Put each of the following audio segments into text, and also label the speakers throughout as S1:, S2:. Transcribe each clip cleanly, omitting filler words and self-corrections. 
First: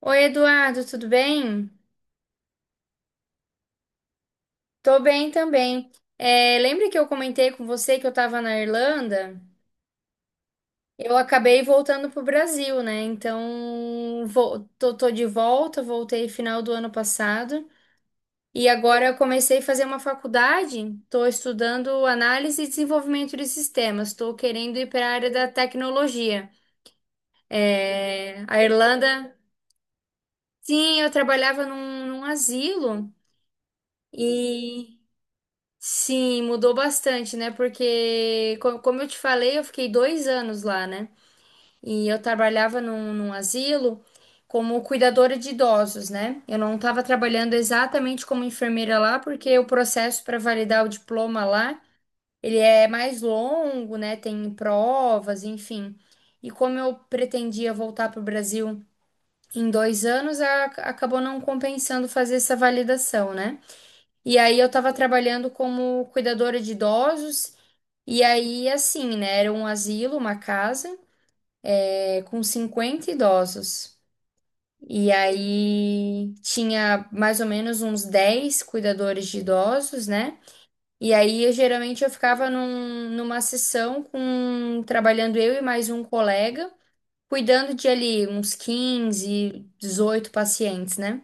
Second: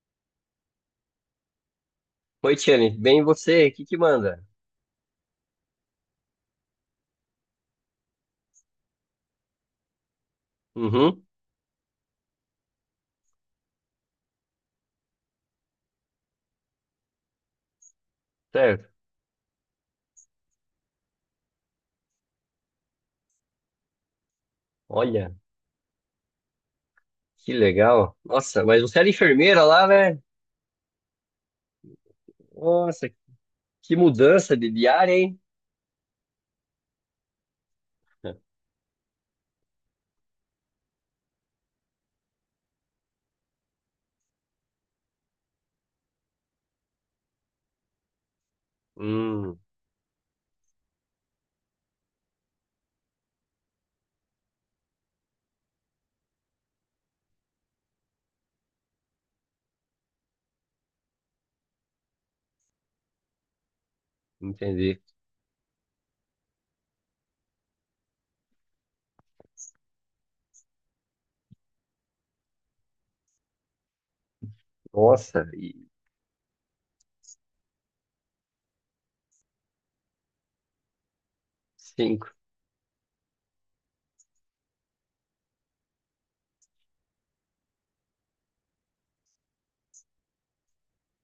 S1: Oi, Eduardo, tudo bem?
S2: Oi, Tiane, bem e você? O que que manda?
S1: Tô bem também. É, lembra que eu comentei com você que eu tava na Irlanda? Eu
S2: Uhum.
S1: acabei voltando pro Brasil, né? Então, tô de volta, voltei final do ano passado. E
S2: Certo.
S1: agora eu comecei a fazer uma faculdade, tô estudando análise e desenvolvimento de sistemas, tô querendo ir para a área
S2: Olha,
S1: da tecnologia.
S2: que legal.
S1: É, a
S2: Nossa, mas você era
S1: Irlanda,
S2: enfermeira lá, né?
S1: sim, eu trabalhava num
S2: Nossa,
S1: asilo.
S2: que mudança de
S1: E
S2: área, hein?
S1: Sim, mudou bastante, né? Porque, co- como eu te falei, eu fiquei 2 anos lá, né? E eu trabalhava num asilo como cuidadora de idosos, né? Eu não estava trabalhando exatamente como enfermeira lá, porque
S2: Hum.
S1: o processo para validar o diploma lá, ele é mais longo, né? Tem provas, enfim. E como eu pretendia voltar para o Brasil em 2 anos, a- acabou não compensando fazer essa validação, né? E aí eu estava
S2: Entendi.
S1: trabalhando como cuidadora de idosos. E aí, assim, né? Era um asilo, uma casa, com 50 idosos. E
S2: Nossa, e
S1: aí tinha mais ou menos uns 10 cuidadores de idosos, né? E aí, eu, geralmente, eu
S2: cinco.
S1: ficava num- numa sessão com trabalhando eu e mais um colega, cuidando de ali uns 15 a 18 pacientes, né?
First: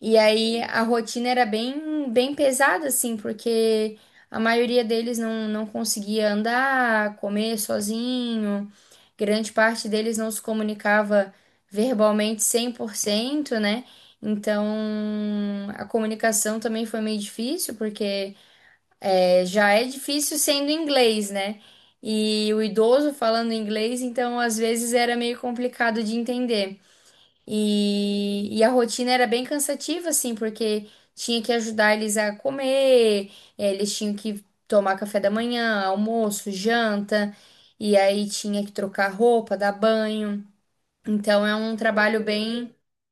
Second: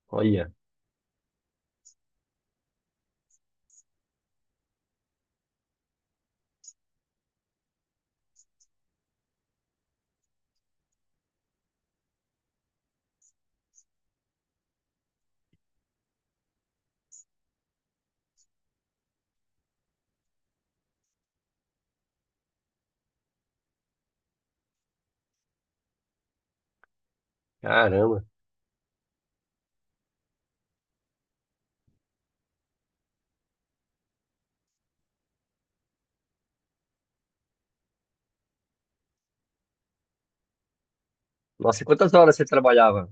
S1: E
S2: Olha,
S1: aí a rotina era bem pesada, assim, porque a maioria deles não, não conseguia andar, comer sozinho, grande parte deles não se comunicava verbalmente 100% né? Então a comunicação também foi meio difícil, porque já é difícil sendo inglês, né? E o idoso falando inglês, então às vezes era meio complicado de entender.
S2: caramba.
S1: E a rotina era bem cansativa, assim, porque tinha que ajudar eles a comer, eles tinham que tomar café da manhã, almoço, janta, e aí tinha que trocar roupa, dar banho. Então é um
S2: Nossa, e quantas
S1: trabalho
S2: horas você
S1: bem
S2: trabalhava?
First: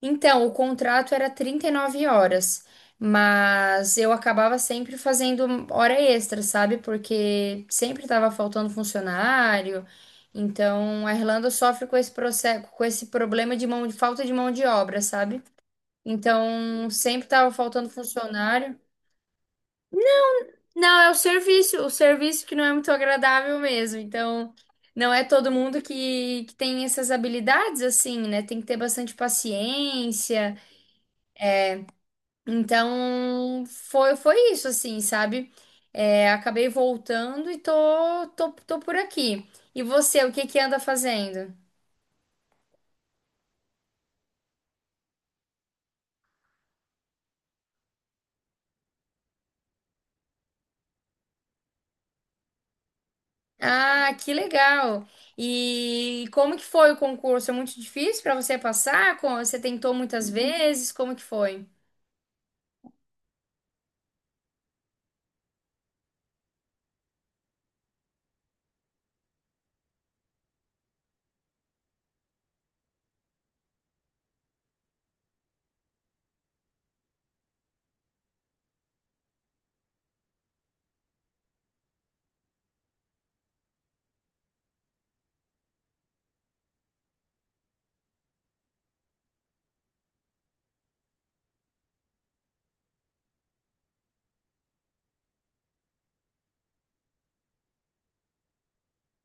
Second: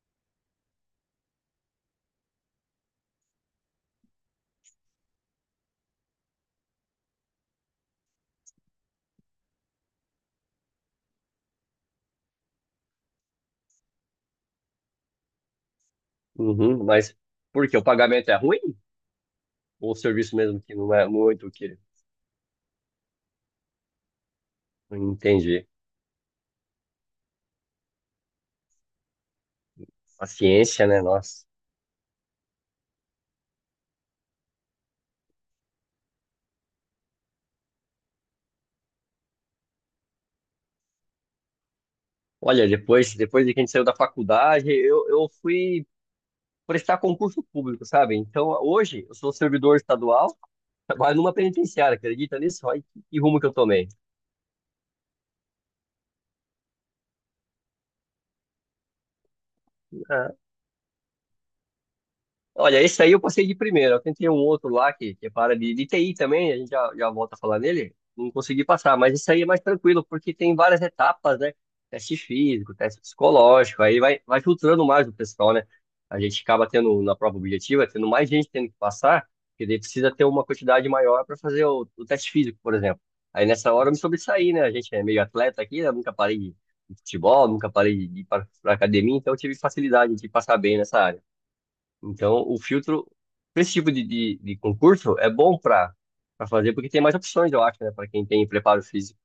S1: então, o contrato era 39 horas, mas eu acabava sempre fazendo hora extra, sabe? Porque sempre estava faltando funcionário. Então, a Irlanda sofre com esse processo, com esse problema de mão, de falta de mão de obra, sabe?
S2: Uhum,
S1: Então,
S2: mas
S1: sempre estava
S2: por quê? O
S1: faltando
S2: pagamento é ruim?
S1: funcionário.
S2: Ou o serviço mesmo que não
S1: Não,
S2: é
S1: é
S2: muito que...
S1: o serviço que não é muito agradável mesmo. Então, não é todo
S2: Entendi.
S1: mundo que tem essas habilidades assim, né? Tem que ter bastante paciência.
S2: Paciência, né? Nossa.
S1: Então, foi isso, assim, sabe? É, acabei voltando e tô por aqui. E você, o que que anda fazendo?
S2: Olha, depois, depois de que a gente saiu da faculdade, eu fui prestar concurso público, sabe? Então, hoje, eu sou servidor estadual, trabalho numa penitenciária, acredita nisso? Olha que rumo que eu tomei.
S1: Ah, que legal! E como que foi o concurso? É muito difícil pra você passar? Co- Você tentou muitas vezes? Como que foi?
S2: Olha, esse aí eu passei de primeira. Eu tentei um outro lá que é para de TI também, a gente já volta a falar nele. Não consegui passar, mas esse aí é mais tranquilo, porque tem várias etapas, né? Teste físico, teste psicológico, aí vai filtrando mais o pessoal, né? A gente acaba tendo, na prova objetiva, tendo mais gente tendo que passar, porque daí precisa ter uma quantidade maior para fazer o teste físico, por exemplo. Aí nessa hora eu me sobressaí, né? A gente é meio atleta aqui, né? Nunca parei de futebol, nunca parei de ir para academia, então eu tive facilidade de passar bem nessa área. Então, o filtro, pra esse tipo de concurso, é bom para fazer, porque tem mais opções, eu acho, né, para quem tem preparo físico.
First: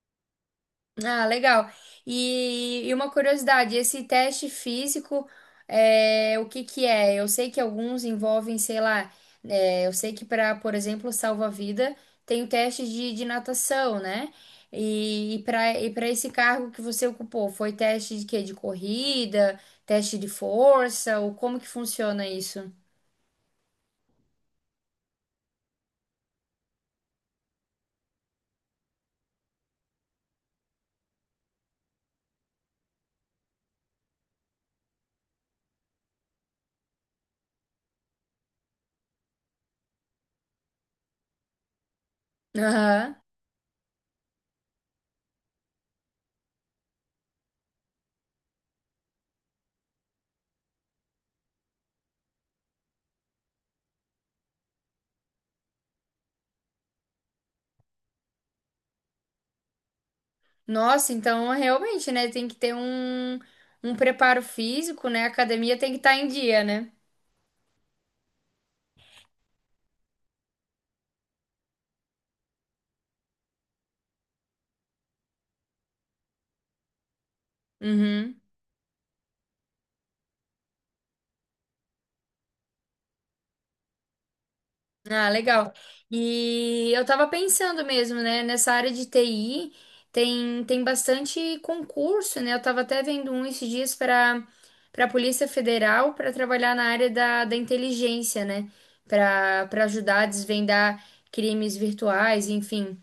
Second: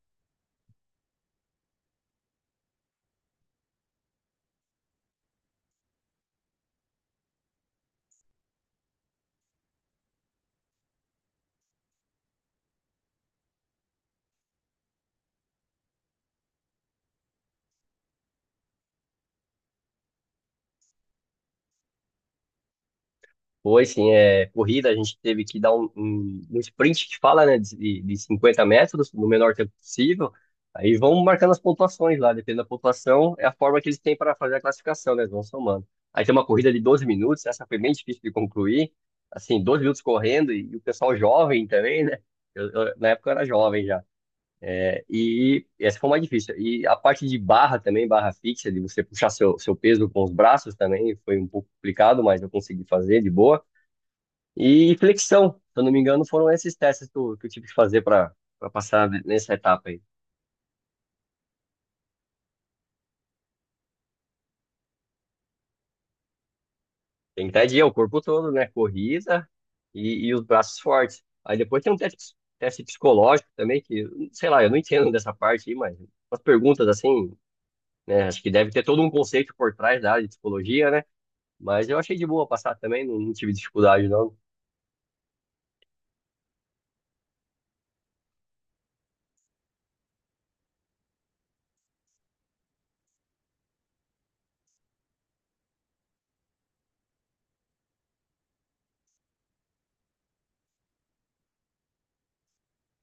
S1: Ah, legal. E uma curiosidade, esse teste físico, o que que é? Eu sei que alguns envolvem, sei lá, eu sei que para, por exemplo, salva-vida, tem o teste de natação, né? E, para esse cargo que você ocupou, foi teste de quê? De corrida, teste de força, ou como que funciona isso?
S2: Foi, sim, é, corrida, a gente teve que dar um sprint que fala, né, de 50 metros, no menor tempo possível. Aí vão marcando as pontuações lá, dependendo da pontuação, é a forma que eles têm para fazer a classificação, né, eles vão somando. Aí tem uma corrida de 12 minutos, essa foi bem difícil de concluir, assim, 12 minutos correndo, e o pessoal jovem também, né, eu, na
S1: Aham.
S2: época eu era jovem já. E essa foi mais difícil. E a parte de barra também, barra fixa, de você puxar seu peso com os braços também, foi um pouco complicado, mas eu consegui fazer de boa. E flexão, se eu não me engano, foram esses testes que eu tive que fazer para passar nessa etapa aí.
S1: Nossa, então realmente, né? Tem que ter um, um preparo físico, né? A academia tem que estar em dia, né?
S2: Tem que o corpo todo, né? Corrida e os braços fortes. Aí depois tem um teste, teste psicológico também, que, sei lá, eu não entendo dessa parte aí, mas as perguntas assim, né?
S1: Uhum.
S2: Acho que deve ter todo um conceito por trás da área de psicologia, né? Mas eu achei de boa passar também, não, não tive dificuldade, não.
S1: Ah, legal. E eu tava pensando mesmo, né? Nessa área de TI tem bastante concurso, né? Eu tava até vendo um esses dias para para a Polícia Federal para trabalhar na área da, da inteligência, né? Para para ajudar a desvendar crimes virtuais, enfim.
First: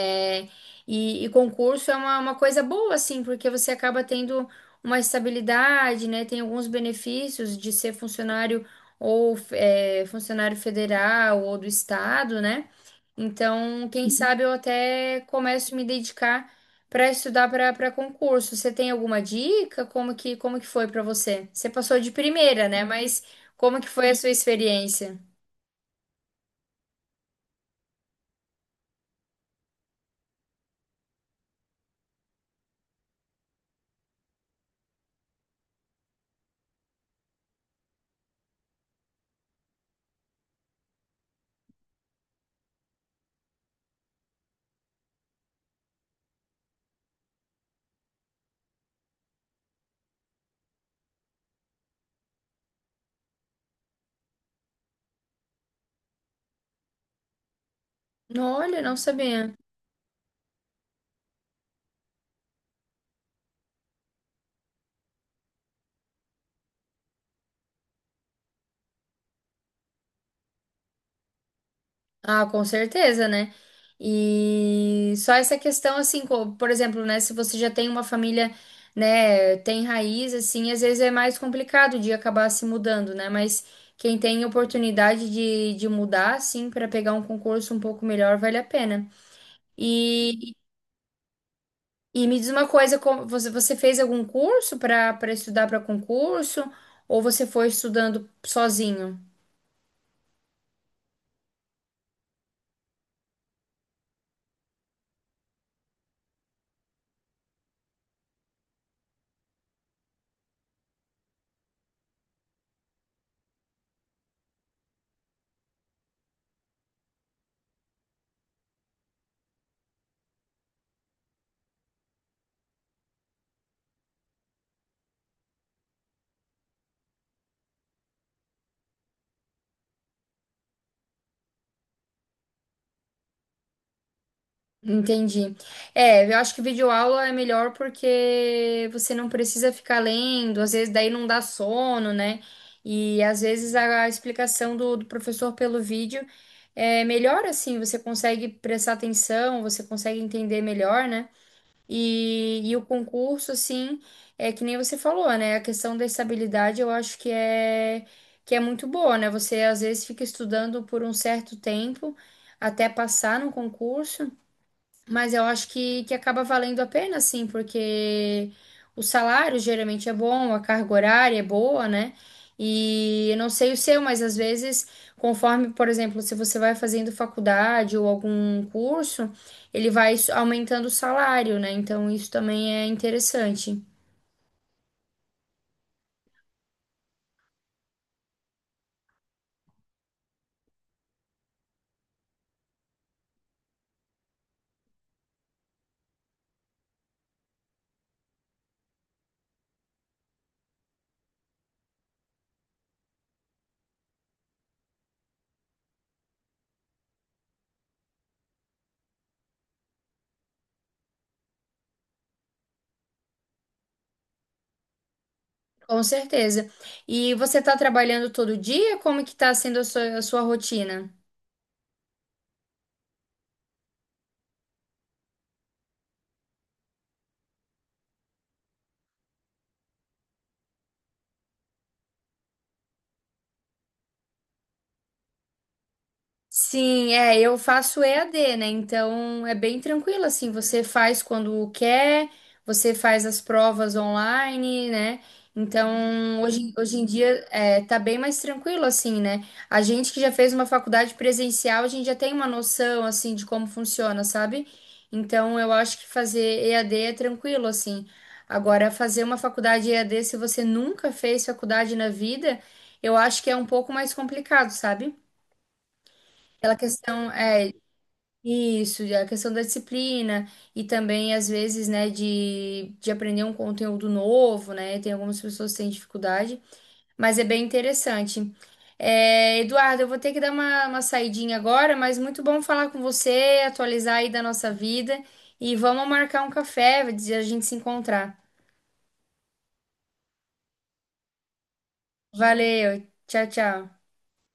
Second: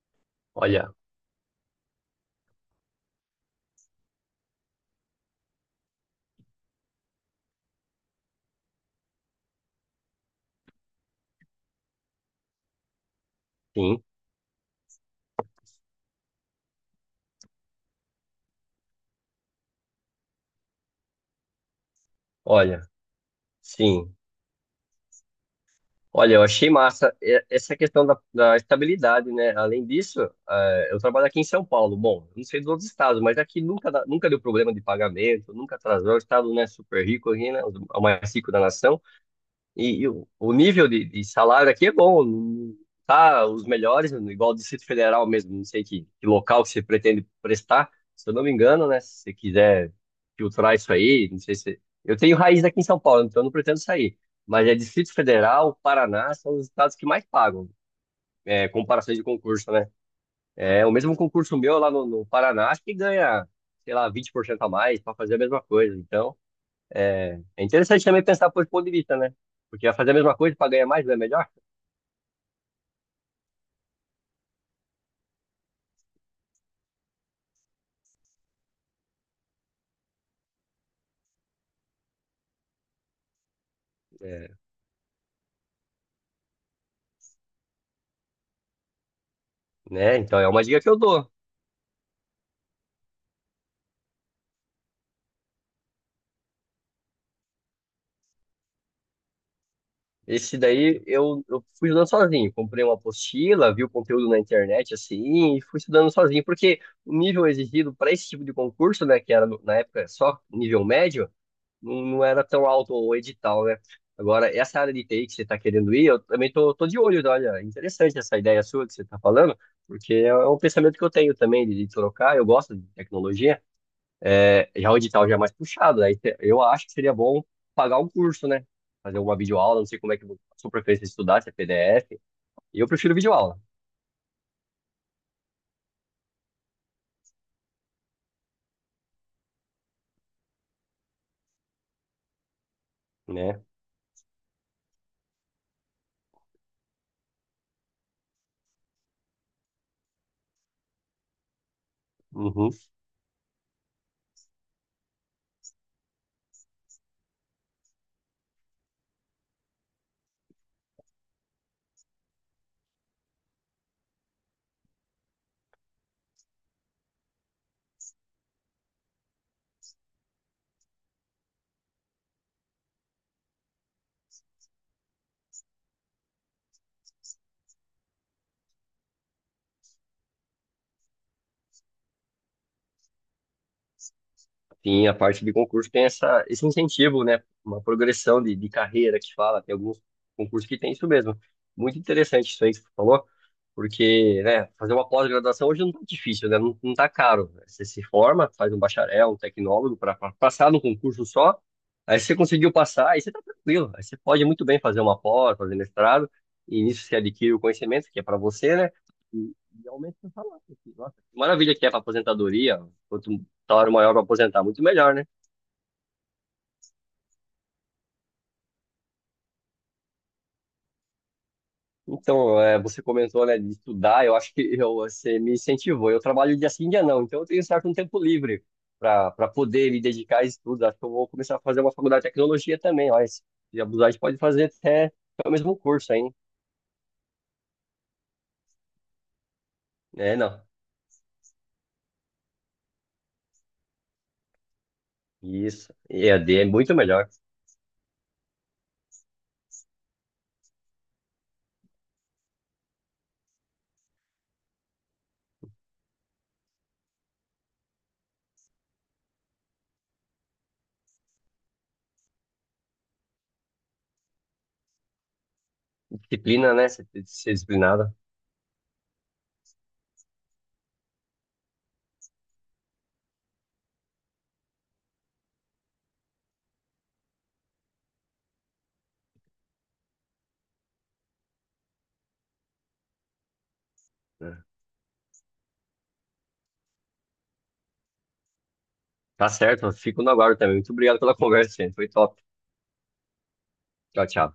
S1: É,
S2: Olha,
S1: e concurso é uma coisa boa, assim, porque você acaba tendo uma estabilidade, né? Tem alguns benefícios de ser funcionário ou funcionário federal ou do estado, né? Então,
S2: sim,
S1: quem sabe eu até começo a me dedicar para estudar para concurso. Você tem alguma dica? Como que foi para você? Você passou de primeira,
S2: olha,
S1: né? Mas como que foi a
S2: sim.
S1: sua experiência?
S2: Olha, eu achei massa essa questão da estabilidade, né? Além disso, eu trabalho aqui em São Paulo. Bom, não sei dos outros estados, mas aqui nunca, nunca deu problema de pagamento, nunca atrasou. O estado, né, super rico aqui, né? O mais rico da nação. E o nível de salário aqui é bom, não tá os melhores, igual o Distrito Federal mesmo, não sei que local que você pretende prestar, se eu não me engano, né? Se você quiser filtrar isso aí, não sei se. Eu tenho raiz aqui em São Paulo, então eu não pretendo sair. Mas é Distrito Federal, Paraná, são os estados que mais pagam, é,
S1: Olha, não
S2: comparações de
S1: sabia.
S2: concurso, né? É, o mesmo concurso meu lá no Paraná, acho que ganha, sei lá, 20% a mais para fazer a mesma coisa. Então. É, é interessante também pensar por esse ponto de vista, né? Porque vai fazer a mesma coisa para ganhar mais, não é melhor?
S1: Ah, com certeza, né? E só essa questão, assim, por exemplo, né? Se você já tem uma família, né, tem raiz, assim, às vezes é mais complicado de acabar se mudando, né? Mas quem tem
S2: É,
S1: oportunidade de mudar, assim, para pegar um concurso um pouco melhor, vale a pena.
S2: né? Então é
S1: E,
S2: uma dica que eu dou.
S1: e me diz uma coisa, você, você fez algum curso para para estudar para concurso ou você foi estudando sozinho?
S2: Esse daí eu fui estudando sozinho. Comprei uma apostila, vi o conteúdo na internet assim, e fui estudando sozinho. Porque o nível exigido para esse tipo de concurso, né, que era na época só nível médio, não, não era tão alto o edital, né? Agora, essa área de TI que você está querendo ir, eu também tô, tô de olho, né? Olha, é interessante essa ideia sua que você está falando, porque é é um pensamento que eu tenho também de trocar, eu gosto de tecnologia, é, já o edital já é mais puxado, eu acho que seria bom pagar um curso, né? Fazer uma videoaula, não sei como é que a sua preferência de estudar, se é PDF, eu prefiro videoaula,
S1: Entendi. É, eu acho que videoaula é melhor porque você não precisa ficar lendo, às vezes daí não dá sono, né? E às
S2: né?
S1: vezes a explicação do, do professor pelo vídeo é melhor assim, você consegue prestar atenção, você consegue entender melhor, né? E,
S2: Uhum.
S1: e o concurso, assim, é que nem você falou, né? A questão da estabilidade eu acho que é muito boa, né? Você às vezes fica estudando por um certo tempo até passar no concurso. Mas eu acho que acaba valendo a pena, sim, porque o salário geralmente é bom, a carga horária é boa, né? E eu não sei o seu, mas às vezes, conforme, por exemplo, se você vai fazendo faculdade ou algum curso, ele vai s- aumentando o salário, né? Então isso também é interessante.
S2: Sim, a parte de concurso tem essa, esse incentivo, né? Uma progressão de carreira que fala, tem alguns concursos que tem isso mesmo. Muito interessante isso aí que você falou, porque, né, fazer uma pós-graduação hoje não tá difícil, né? Não, não tá caro. Né? Você se forma, faz um bacharel, um tecnólogo para passar no concurso só, aí você conseguiu passar, aí você tá tranquilo. Aí você pode muito bem fazer uma pós, fazer mestrado, e nisso você adquire o conhecimento que é para você, né? E, e aumenta o seu salário. Nossa, que maravilha que é para aposentadoria, quanto salário maior para aposentar, muito melhor, né?
S1: Com certeza. E você está trabalhando todo dia? Como que está sendo a sua rotina?
S2: Então, é, você comentou, né, de estudar, eu acho que eu, você me incentivou. Eu trabalho dia sim, dia não, então eu tenho certo um tempo livre para poder me dedicar a estudos. Acho que eu vou começar a fazer uma faculdade de tecnologia também, ó, se abusar, a gente pode fazer até o mesmo curso, hein?
S1: Sim, é, eu faço EAD, né? Então é bem tranquilo
S2: É,
S1: assim,
S2: não.
S1: você faz quando quer, você faz as provas online, né?
S2: Isso. E a
S1: Então,
S2: D é
S1: hoje,
S2: muito
S1: hoje em
S2: melhor.
S1: dia é, tá bem mais tranquilo assim, né? A gente que já fez uma faculdade presencial, a gente já tem uma noção assim de como funciona, sabe? Então, eu acho que fazer EAD é tranquilo assim. Agora, fazer uma faculdade EAD, se você nunca fez faculdade na vida, eu acho que é um pouco mais complicado, sabe?
S2: Disciplina,
S1: Aquela
S2: né? Você tem que
S1: questão
S2: ser
S1: é
S2: disciplinada.
S1: isso, a questão da disciplina e também às vezes, né, de aprender um conteúdo novo, né? Tem algumas pessoas que têm dificuldade, mas é bem interessante. É, Eduardo, eu vou ter que dar uma saidinha agora, mas muito bom falar com você, atualizar aí da nossa vida e vamos marcar um café, a gente se encontrar.
S2: Tá certo, eu fico no aguardo também. Muito obrigado pela conversa, gente. Foi top.
S1: Valeu, tchau, tchau.
S2: Tchau, tchau.